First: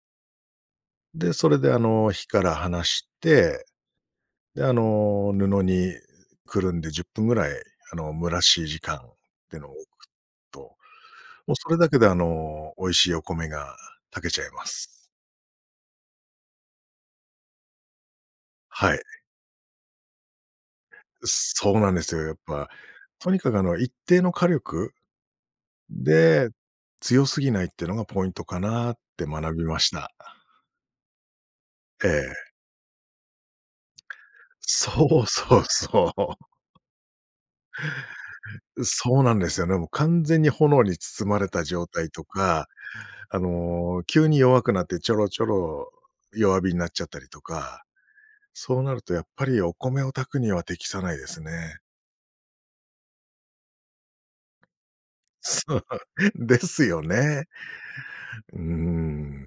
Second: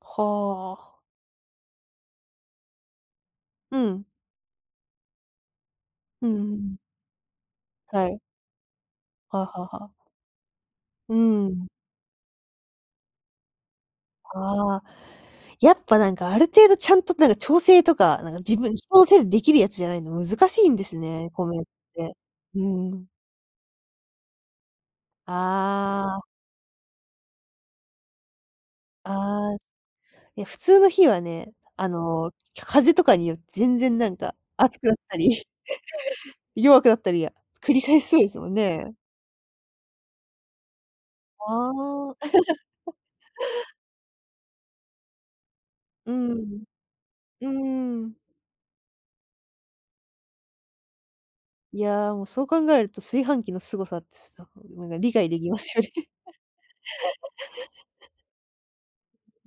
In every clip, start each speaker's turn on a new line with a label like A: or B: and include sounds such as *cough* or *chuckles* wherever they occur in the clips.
A: はあ。
B: で、それであの火から離して、
A: うん。
B: で、あの、布に
A: うんう
B: くる
A: ん。
B: んで10分ぐらい、あ
A: は
B: の、
A: い。
B: 蒸らし時間っ
A: はあ
B: て
A: は
B: の置
A: あはあ。
B: くと、
A: う
B: もう
A: ん。
B: それだけであの、美味しいお米が炊けちゃいま
A: ああ。
B: す。
A: やっぱなんかある程度、ちゃんとなんか調整とか、なんか自分人
B: はい。
A: のせん出来るやつじゃないの難しいんです
B: う
A: ね、米っ
B: そうなんで
A: て。
B: すよ、やっ
A: う
B: ぱ。
A: ん。
B: とにかくあの、一定の火力
A: ああ。
B: で、強すぎないってのがポイントかなって
A: ああ。
B: 学びました。
A: いや、普通の火はね、あ
B: え
A: の、
B: え。
A: ひゃ風とかによ、全然なんか熱くなった
B: そう
A: り、*laughs*
B: そうそう。*laughs*
A: 弱くなったり、あ、繰り返しそうですもん
B: う
A: ね。
B: そうなんですよね、もう完全に炎に包まれた
A: あ
B: 状態
A: あ。
B: とか、
A: *laughs*
B: あの、急に弱くなって、ちょろちょろ
A: う
B: 弱
A: ん。
B: 火になっちゃったりと
A: う
B: か。
A: ーん。
B: そうなるとやっぱりお米を炊くには適さないですね。
A: いや、もうそう考えると、炊飯器の凄さつさうん、なんか理解できます
B: そ
A: よ
B: う、
A: ね。
B: ですよね。
A: *laughs*
B: うー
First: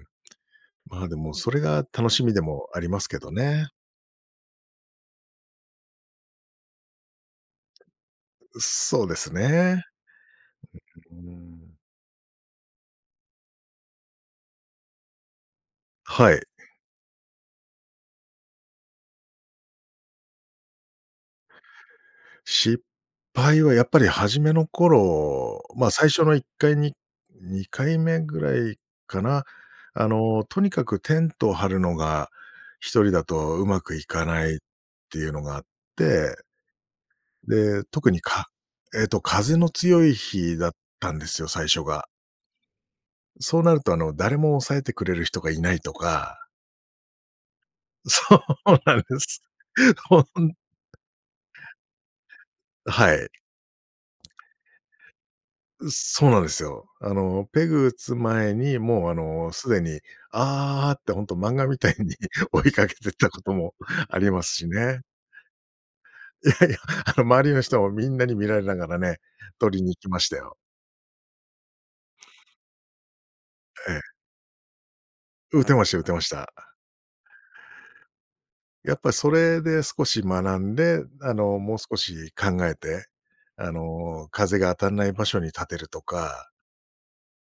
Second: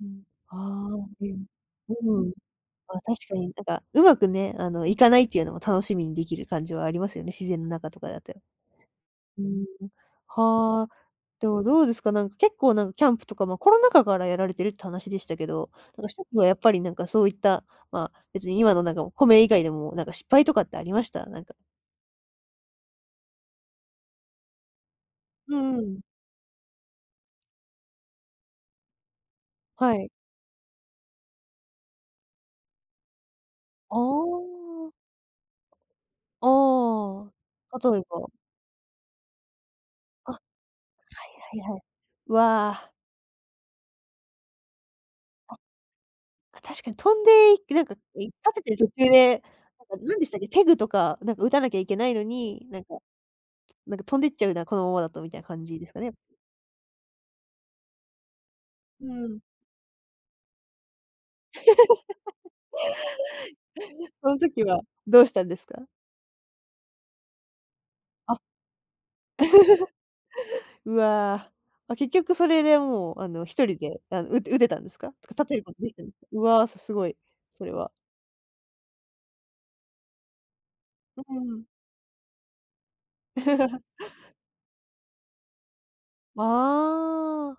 A: うん。ああ、
B: まあ、で
A: う
B: も
A: ん、
B: それが楽
A: う
B: し
A: ん。
B: みでもあり
A: ま、
B: ますけ
A: 確
B: ど
A: かに、なん
B: ね。
A: か上手くね、あの、いかないっていうのも楽しみにできる感じはありますよね、自然中とかだて。
B: うそうです
A: うん、
B: ね。
A: はあ、
B: ううううー
A: でも
B: ん。
A: どうですか、なん、結構なん、キャンプとか、ま、コロナ禍からやられてるって話でしたけど、なんか一
B: は
A: つ
B: い。
A: はやっぱりなんかそういった、ま、別に今のなんか米以外でも、なんか失敗とかってありました？なんか。
B: 失敗はやっぱり初めの
A: う
B: 頃、ま、
A: ん。
B: 最初の1回、に2回目ぐらいかな、
A: は
B: あ
A: い。
B: の、とにかくテントを張るのが一人だとうま
A: あ
B: くいかないっ
A: あ。
B: ていうのがあって、え
A: あ
B: で、
A: あ、例え
B: 特に
A: ば。
B: かえっと、風の強い
A: あ、は
B: 日だったんですよ、
A: いは
B: 最
A: いはい。
B: 初が。
A: うわ。
B: そうなると、あの、誰も抑えてくれる人が
A: あ。
B: いないとか
A: あ、確かに飛んで、いなんか、い立
B: そ
A: ててる
B: う
A: 途
B: なんで
A: 中で、
B: す。
A: なんかなん
B: ほん
A: でしたっけ、ペグとか、なんか打たなきゃいけないのに、なん
B: う
A: か
B: はい。
A: なんか飛んでっちゃうな、このままだとみたいな感じで
B: う、
A: すかね？
B: そうなんですよ。あの、ペグ打つ前に、
A: う
B: もうあ
A: ん。
B: の、すでに、ああってほんと漫画みたいに
A: *laughs*
B: 追いかけてったことも
A: うん
B: あり
A: うん、
B: ま
A: そ
B: す
A: ん時
B: し
A: は、
B: ね。
A: どうしたんですか？
B: いやいや、あの、周りの人もみんな
A: あ。
B: に
A: *chuckles*
B: 見られながらね、取りに行きましたよ。
A: うわ。あ、結局それでもうあの、一人
B: え
A: で
B: え。
A: あの、う打てたんですか？とか立てる
B: 打
A: こ
B: て
A: と
B: ま
A: で
B: し
A: き
B: た
A: た
B: 打
A: んす
B: て
A: か？
B: まし
A: う
B: た。
A: わ、すすごい、それは。
B: やっぱそれで少し学んで、
A: う
B: あ
A: う
B: の、
A: ん。
B: もう少し考えて、あ
A: *chuckles*
B: の、風が当たんない場所に立てるとか。
A: ああ。